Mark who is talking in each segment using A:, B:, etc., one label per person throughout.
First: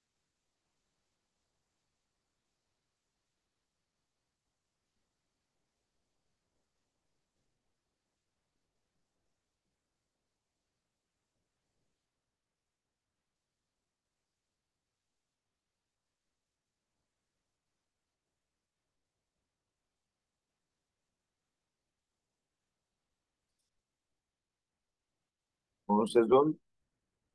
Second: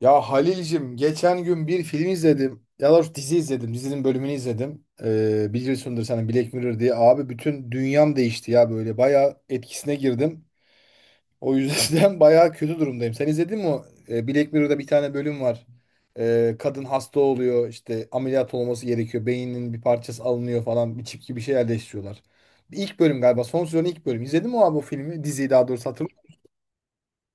A: Ya Halil'cim geçen gün bir film izledim. Ya da dizi izledim. Dizinin bölümünü izledim. Biliyorsundur sen Black Mirror diye. Abi bütün dünyam değişti ya böyle. Bayağı etkisine girdim. O yüzden bayağı kötü durumdayım. Sen izledin mi o? Black Mirror'da bir tane bölüm var. Kadın hasta oluyor. İşte ameliyat olması gerekiyor. Beyninin bir parçası alınıyor falan. Bir çip gibi bir şey yerleştiriyorlar. İlk bölüm galiba. Son sezonun ilk bölümü. İzledin mi abi o filmi? Diziyi daha doğrusu
B: Bu
A: hatırlıyor.
B: sezon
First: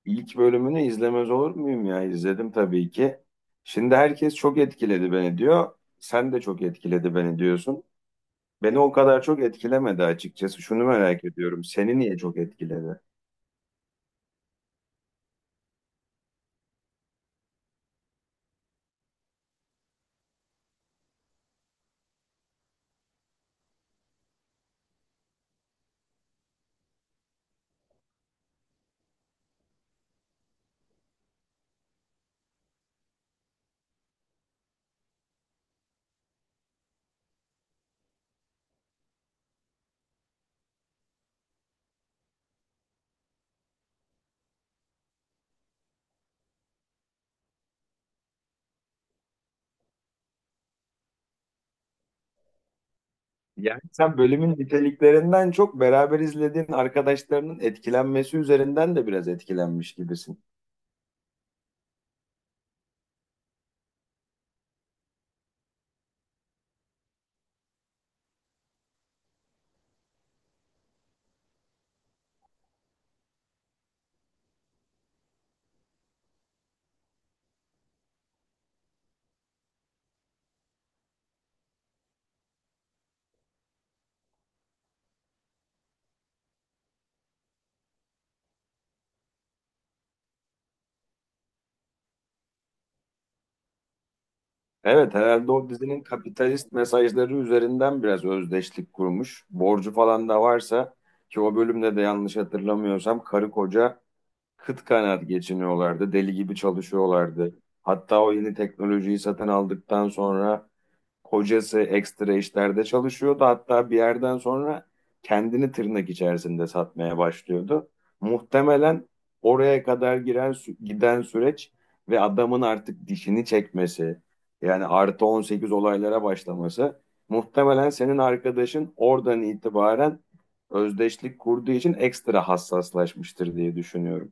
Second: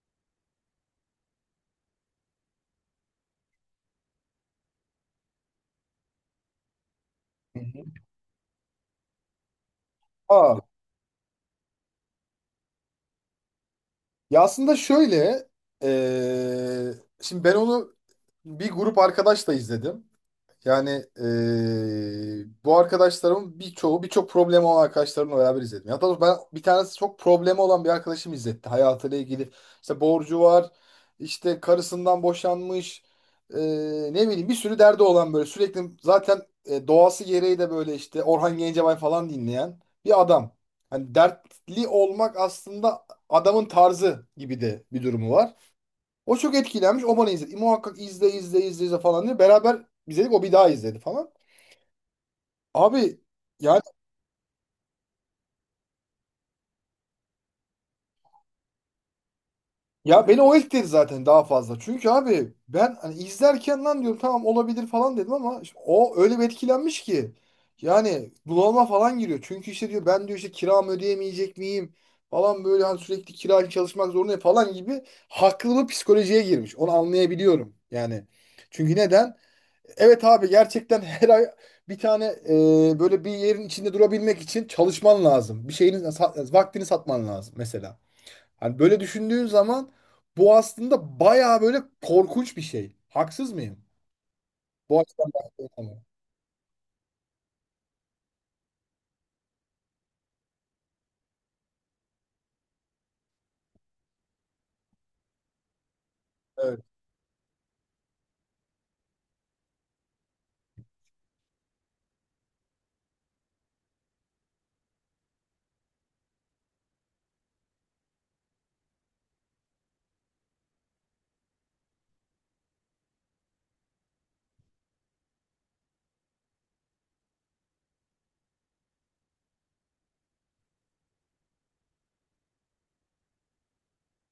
B: ilk bölümünü izlemez olur muyum ya? İzledim tabii ki. Şimdi herkes çok etkiledi beni diyor. Sen de çok etkiledi beni diyorsun. Beni o kadar çok etkilemedi
A: Aa.
B: açıkçası. Şunu merak ediyorum. Seni niye çok etkiledi?
A: Ya aslında şöyle, eee, şimdi ben onu bir grup arkadaşla izledim. Yani bu arkadaşlarımın birçoğu birçok problemi olan arkadaşlarımla beraber izledim. Ya doğrusu ben bir tanesi çok problemi olan bir arkadaşım izletti. Hayatıyla ilgili işte borcu var, işte karısından boşanmış, ne bileyim bir sürü derdi olan böyle sürekli zaten doğası gereği de böyle işte Orhan Gencebay falan dinleyen bir adam. Hani dertli olmak aslında adamın tarzı gibi de bir durumu var. O çok etkilenmiş. O bana izledi. E, muhakkak izle izle izle, izle falan diye. Beraber izledik. O bir daha izledi falan. Abi yani
B: Yani sen bölümün niteliklerinden çok beraber izlediğin arkadaşlarının etkilenmesi üzerinden de biraz etkilenmiş
A: ya beni
B: gibisin.
A: o etkiledi zaten daha fazla. Çünkü abi ben hani izlerken lan diyorum tamam olabilir falan dedim ama işte o öyle bir etkilenmiş ki. Yani bunalıma falan giriyor. Çünkü işte diyor ben diyor işte kiramı ödeyemeyecek miyim falan böyle hani sürekli kira için çalışmak zorundayım falan gibi haklı bir psikolojiye girmiş. Onu anlayabiliyorum. Yani çünkü neden? Evet abi gerçekten her ay bir tane böyle bir yerin içinde durabilmek için çalışman lazım. Bir vaktini satman lazım mesela. Hani böyle düşündüğün zaman bu aslında bayağı böyle korkunç bir şey. Haksız mıyım? Bu
B: Evet,
A: açıdan
B: herhalde
A: baktığım
B: o dizinin kapitalist mesajları üzerinden biraz özdeşlik kurmuş. Borcu falan da varsa ki o bölümde de yanlış hatırlamıyorsam karı koca kıt kanaat geçiniyorlardı. Deli gibi
A: Evet.
B: çalışıyorlardı. Hatta o yeni teknolojiyi satın aldıktan sonra kocası ekstra işlerde çalışıyordu. Hatta bir yerden sonra kendini tırnak içerisinde satmaya başlıyordu. Muhtemelen oraya kadar giden süreç ve adamın artık dişini çekmesi, yani artı 18 olaylara başlaması, muhtemelen senin arkadaşın oradan itibaren özdeşlik kurduğu için ekstra hassaslaşmıştır diye düşünüyorum.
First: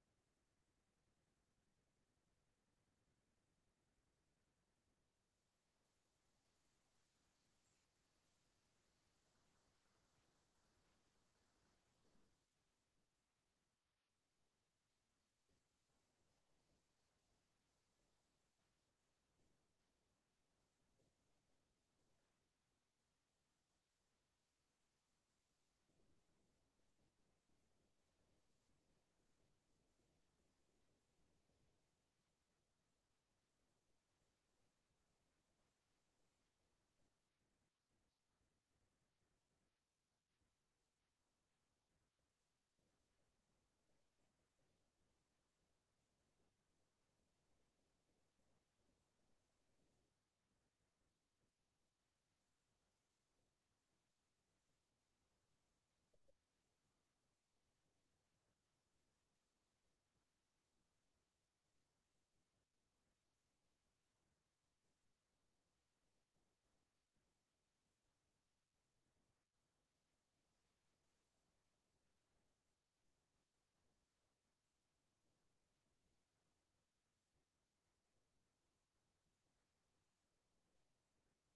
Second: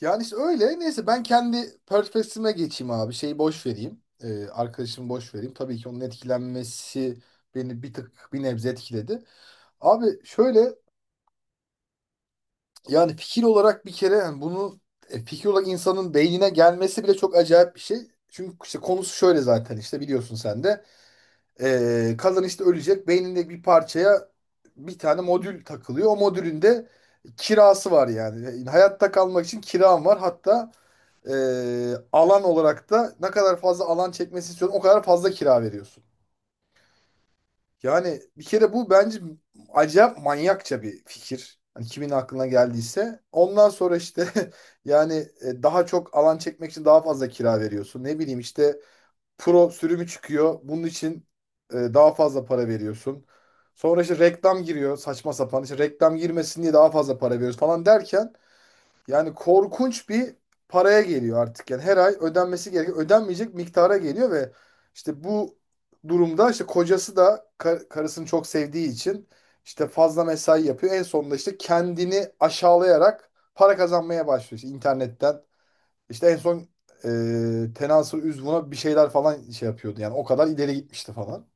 A: Yani işte öyle. Neyse ben kendi perspektifime geçeyim abi. Şeyi boş vereyim. E, arkadaşımı boş vereyim. Tabii ki onun etkilenmesi beni bir tık bir nebze etkiledi. Abi şöyle, yani fikir olarak bir kere yani bunu fikir olarak insanın beynine gelmesi bile çok acayip bir şey. Çünkü işte konusu şöyle zaten işte biliyorsun sen de. Kadın işte ölecek. Beyninde bir parçaya bir tane modül takılıyor. O modülün de kirası var yani. Yani hayatta kalmak için kiram var. Hatta e, alan olarak da ne kadar fazla alan çekmesi istiyorsan o kadar fazla kira veriyorsun. Yani bir kere bu bence acayip manyakça bir fikir. Hani kimin aklına geldiyse. Ondan sonra işte yani daha çok alan çekmek için daha fazla kira veriyorsun. Ne bileyim işte pro sürümü çıkıyor. Bunun için daha fazla para veriyorsun. Sonra işte reklam giriyor saçma sapan. İşte reklam girmesin diye daha fazla para veriyoruz falan derken yani korkunç bir paraya geliyor artık. Yani her ay ödenmesi gereken, ödenmeyecek miktara geliyor ve işte bu durumda işte kocası da karısını çok sevdiği için işte fazla mesai yapıyor. En sonunda işte kendini aşağılayarak para kazanmaya başlıyor işte internetten. İşte en son Tenasül Üzvun'a bir şeyler falan şey yapıyordu. Yani o kadar ileri gitmişti falan.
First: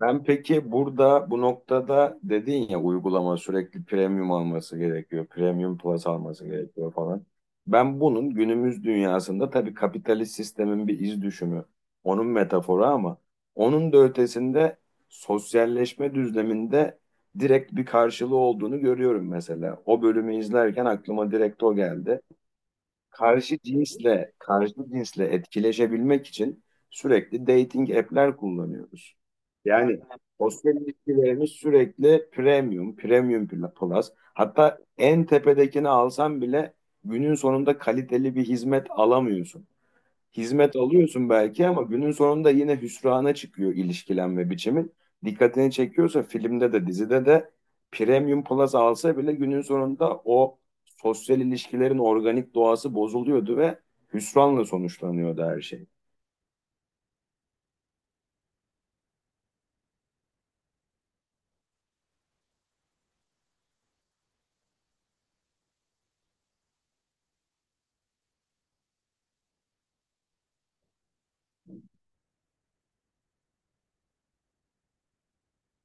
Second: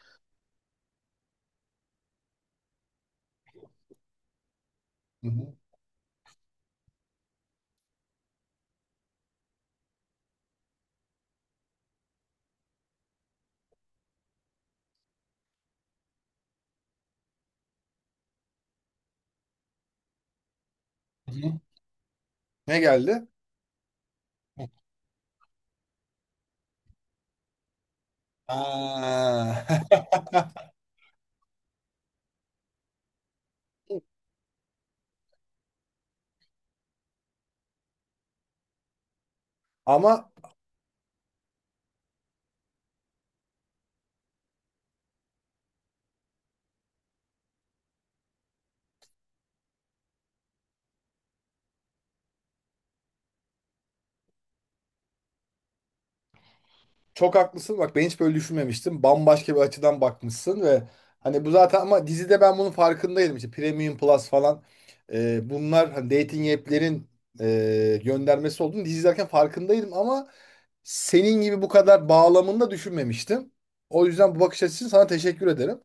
B: Ben peki burada bu noktada dedin ya, uygulama sürekli premium alması
A: Hı
B: gerekiyor,
A: hı.
B: premium plus alması gerekiyor falan. Ben bunun günümüz dünyasında tabii kapitalist sistemin bir iz düşümü, onun metaforu ama onun da ötesinde sosyalleşme düzleminde direkt bir karşılığı olduğunu görüyorum mesela. O bölümü izlerken aklıma
A: Hı hı.
B: direkt o geldi.
A: Ne geldi?
B: Karşı cinsle etkileşebilmek için sürekli dating app'ler kullanıyoruz.
A: Aa.
B: Yani sosyal ilişkilerimiz sürekli premium, premium plus. Hatta en tepedekini alsan bile günün sonunda kaliteli bir hizmet alamıyorsun.
A: Ama
B: Hizmet alıyorsun belki ama günün sonunda yine hüsrana çıkıyor ilişkilenme biçimin. Dikkatini çekiyorsa, filmde de dizide de Premium Plus alsa bile günün sonunda o sosyal ilişkilerin organik doğası bozuluyordu ve hüsranla sonuçlanıyordu her şey.
A: çok haklısın. Bak ben hiç böyle düşünmemiştim. Bambaşka bir açıdan bakmışsın ve hani bu zaten ama dizide ben bunun farkındaydım. İşte Premium Plus falan, bunlar hani dating app'lerin göndermesi olduğunu dizi izlerken farkındaydım ama senin gibi bu kadar bağlamında düşünmemiştim. O yüzden bu bakış açısı için sana teşekkür ederim.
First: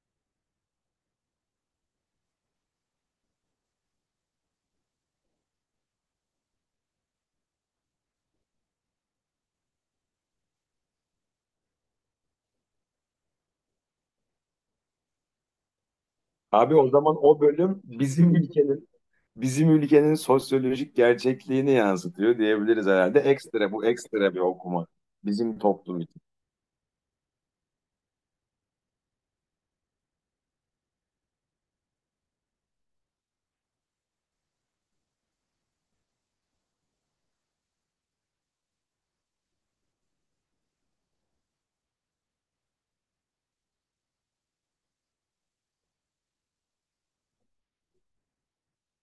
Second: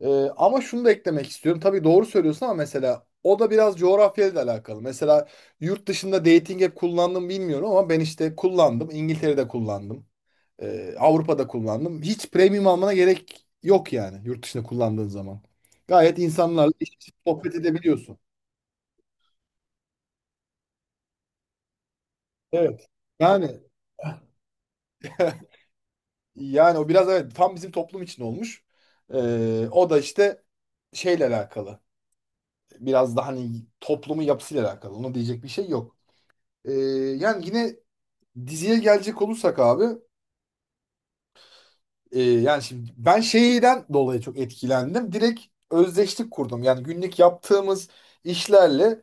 A: E, ama şunu da eklemek istiyorum. Tabii doğru söylüyorsun ama mesela o da biraz coğrafyayla da alakalı. Mesela yurt dışında dating app kullandım bilmiyorum ama ben işte kullandım. İngiltere'de kullandım. Avrupa'da kullandım. Hiç premium almana gerek yok yani yurt dışında kullandığın zaman. Gayet insanlarla
B: Abi o
A: iç içe
B: zaman o
A: sohbet
B: bölüm
A: edebiliyorsun.
B: bizim ülkenin sosyolojik gerçekliğini yansıtıyor diyebiliriz
A: Evet.
B: herhalde.
A: Yani
B: Ekstra, ekstra bir okuma bizim toplum için.
A: yani o biraz evet tam bizim toplum için olmuş. O da işte şeyle alakalı. Biraz da hani toplumun yapısıyla alakalı. Ona diyecek bir şey yok. Ee, Yani yine diziye gelecek olursak abi, yani şimdi ben şeyden dolayı çok etkilendim. Direkt özdeşlik kurdum. Yani günlük yaptığımız işlerle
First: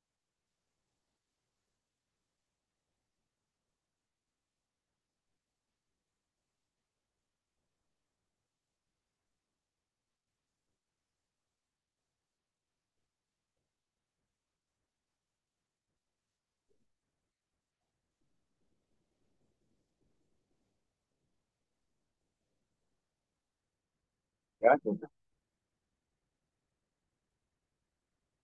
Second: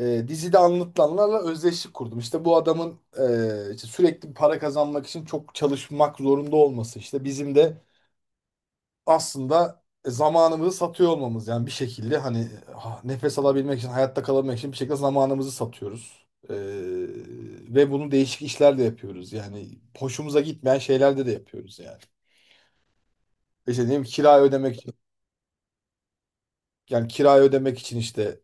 A: dizide anlatılanlarla özdeşlik kurdum. İşte bu adamın işte sürekli para kazanmak için çok çalışmak zorunda olması. İşte bizim de aslında zamanımızı satıyor olmamız. Yani bir şekilde hani ah, nefes alabilmek için, hayatta kalabilmek için bir şekilde zamanımızı satıyoruz. Ee, Ve bunu değişik işlerle yapıyoruz. Yani hoşumuza gitmeyen şeylerde de yapıyoruz yani. İşte diyeyim kirayı ödemek için
B: Gerçekten.
A: yani kirayı ödemek için işte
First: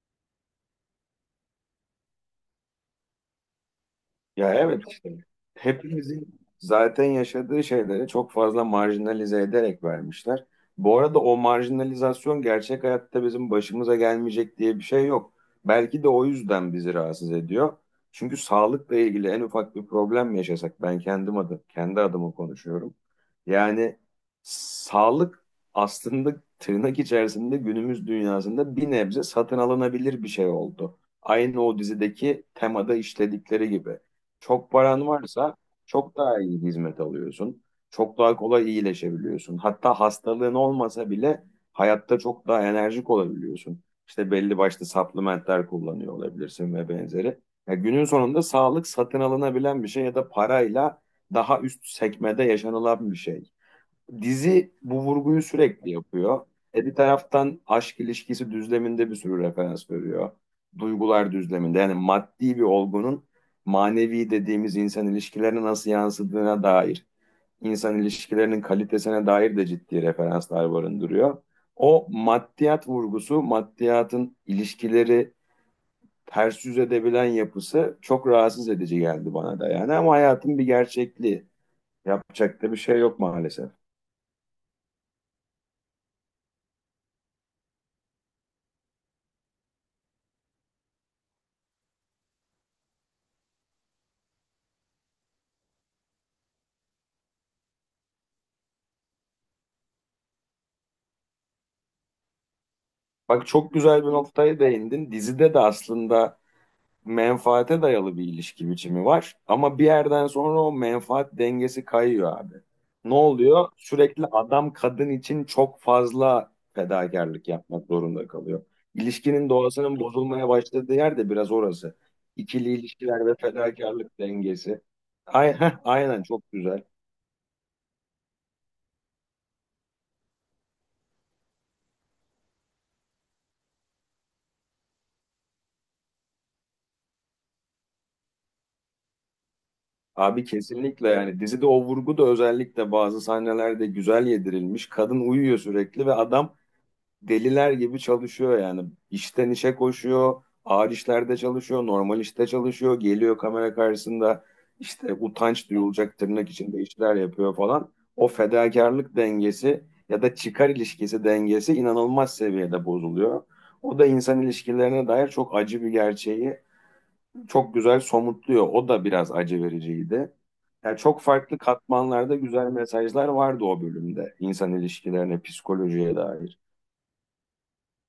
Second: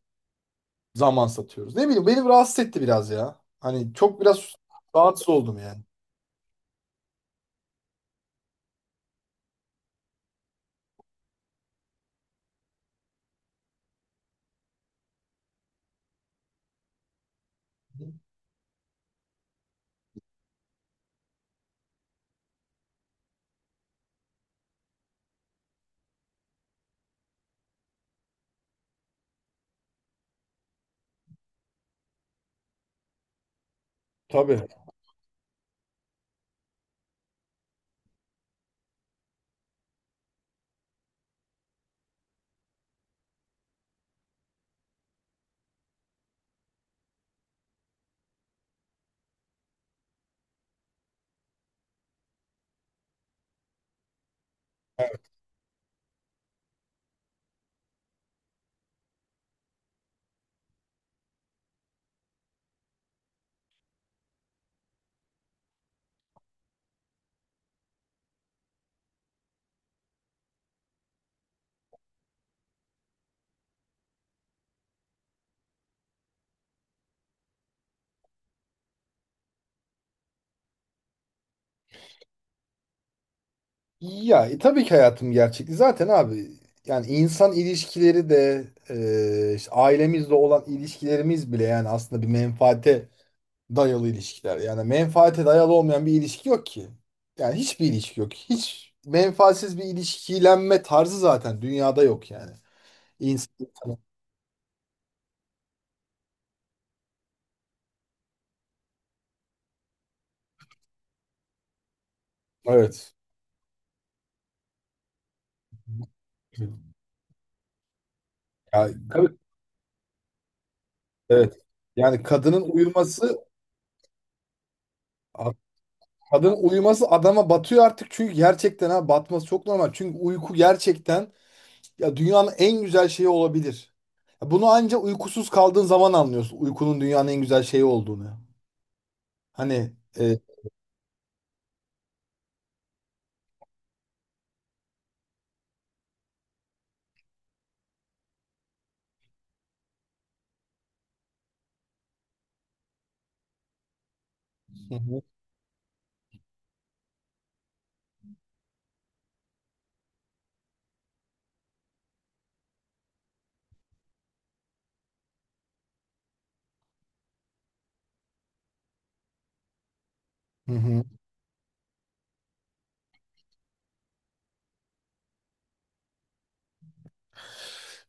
A: zaman satıyoruz. Ne bileyim beni rahatsız etti biraz ya. Hani çok
B: Ya
A: biraz
B: evet, işte
A: rahatsız oldum yani.
B: hepimizin zaten yaşadığı şeyleri çok fazla marjinalize ederek vermişler. Bu arada o marjinalizasyon gerçek hayatta bizim başımıza gelmeyecek diye bir şey yok. Belki de o yüzden bizi rahatsız ediyor. Çünkü sağlıkla ilgili en ufak bir problem yaşasak, ben kendi adıma konuşuyorum. Yani sağlık aslında tırnak içerisinde günümüz dünyasında bir nebze satın alınabilir bir şey oldu. Aynı o dizideki temada işledikleri gibi.
A: Tabii.
B: Çok paran varsa çok daha iyi hizmet alıyorsun. Çok daha kolay iyileşebiliyorsun. Hatta hastalığın olmasa bile hayatta çok daha enerjik olabiliyorsun. İşte belli başlı supplementler kullanıyor olabilirsin ve benzeri. Ya günün sonunda sağlık satın alınabilen bir şey ya da parayla daha üst sekmede yaşanılan bir şey. Dizi bu vurguyu sürekli yapıyor. E bir taraftan aşk ilişkisi düzleminde bir sürü referans veriyor. Duygular düzleminde, yani maddi bir olgunun manevi dediğimiz insan ilişkilerine nasıl yansıdığına dair, insan ilişkilerinin kalitesine dair de ciddi referanslar barındırıyor. O maddiyat vurgusu, maddiyatın ilişkileri ters yüz edebilen yapısı çok rahatsız edici geldi bana da yani, ama hayatın bir gerçekliği. Yapacak da bir şey yok maalesef.
A: Ya tabii ki hayatım gerçekliği zaten abi yani insan ilişkileri de işte ailemizle olan ilişkilerimiz bile yani aslında bir menfaate dayalı ilişkiler. Yani menfaate dayalı olmayan bir ilişki yok ki. Yani hiçbir ilişki yok. Hiç menfaatsiz bir ilişkilenme tarzı zaten dünyada yok yani.
B: Bak,
A: İnsan,
B: çok güzel bir noktaya değindin. Dizide de aslında menfaate dayalı bir ilişki biçimi var. Ama bir yerden sonra o menfaat dengesi kayıyor abi. Ne
A: evet.
B: oluyor? Sürekli adam kadın için çok fazla
A: Ya,
B: fedakarlık yapmak zorunda kalıyor.
A: tabii
B: İlişkinin doğasının bozulmaya başladığı yer de biraz
A: evet.
B: orası.
A: Yani
B: İkili ilişkiler ve fedakarlık dengesi. Aynen, aynen, çok
A: kadının
B: güzel.
A: uyuması adama batıyor artık çünkü gerçekten ha batması çok normal. Çünkü uyku gerçekten ya dünyanın en güzel şeyi olabilir. Ya bunu anca uykusuz kaldığın zaman anlıyorsun uykunun dünyanın en güzel şeyi olduğunu. Hani e,
B: Abi kesinlikle, yani dizide o vurgu da özellikle bazı sahnelerde güzel yedirilmiş. Kadın uyuyor sürekli ve adam deliler gibi çalışıyor yani. İşten işe koşuyor, ağır işlerde çalışıyor, normal işte çalışıyor, geliyor kamera karşısında
A: hı
B: işte
A: hı.
B: utanç duyulacak tırnak içinde işler yapıyor falan. O fedakarlık dengesi ya da çıkar ilişkisi dengesi inanılmaz seviyede bozuluyor. O da insan ilişkilerine dair çok acı bir gerçeği çok güzel somutluyor. O da biraz acı vericiydi.
A: Hı
B: Yani
A: hı.
B: çok farklı katmanlarda güzel mesajlar vardı o bölümde. İnsan ilişkilerine, psikolojiye dair.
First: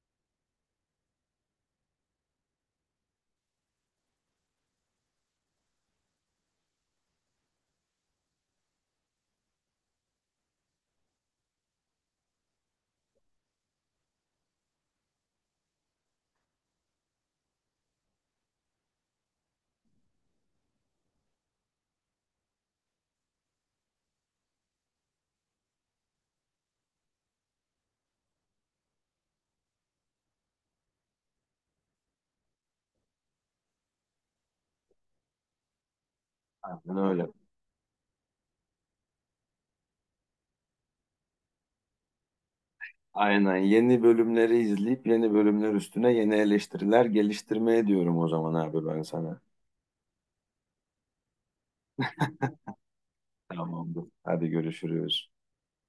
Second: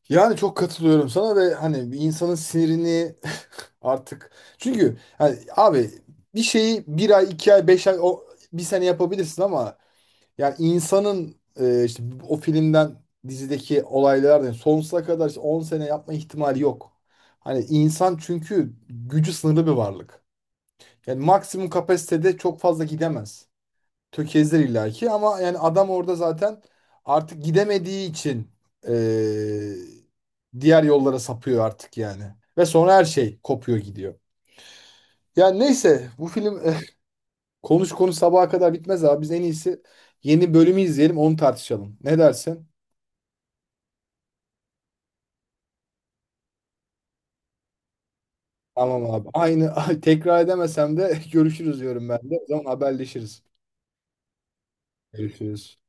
A: Yani çok katılıyorum sana ve hani bir insanın sinirini artık çünkü hani abi bir şeyi bir ay iki ay beş ay o bir sene yapabilirsin ama yani insanın işte o filmden dizideki olaylardan sonsuza kadar işte 10 sene yapma ihtimali yok. Hani insan çünkü gücü sınırlı bir varlık. Yani maksimum kapasitede çok fazla gidemez. Tökezler illaki ama yani adam orada zaten artık gidemediği için e, diğer yollara sapıyor artık yani. Ve sonra her şey kopuyor gidiyor. Yani neyse bu film
B: Aynen öyle.
A: konuş konuş sabaha kadar bitmez abi. Biz en iyisi yeni bölümü izleyelim onu tartışalım. Ne dersin?
B: Aynen, yeni bölümleri izleyip yeni bölümler üstüne yeni eleştiriler geliştirmeye diyorum o zaman abi ben
A: Tamam abi.
B: sana.
A: Aynı tekrar edemesem de görüşürüz diyorum ben de. O zaman haberleşiriz.
B: Tamamdır. Hadi görüşürüz.
A: Görüşürüz.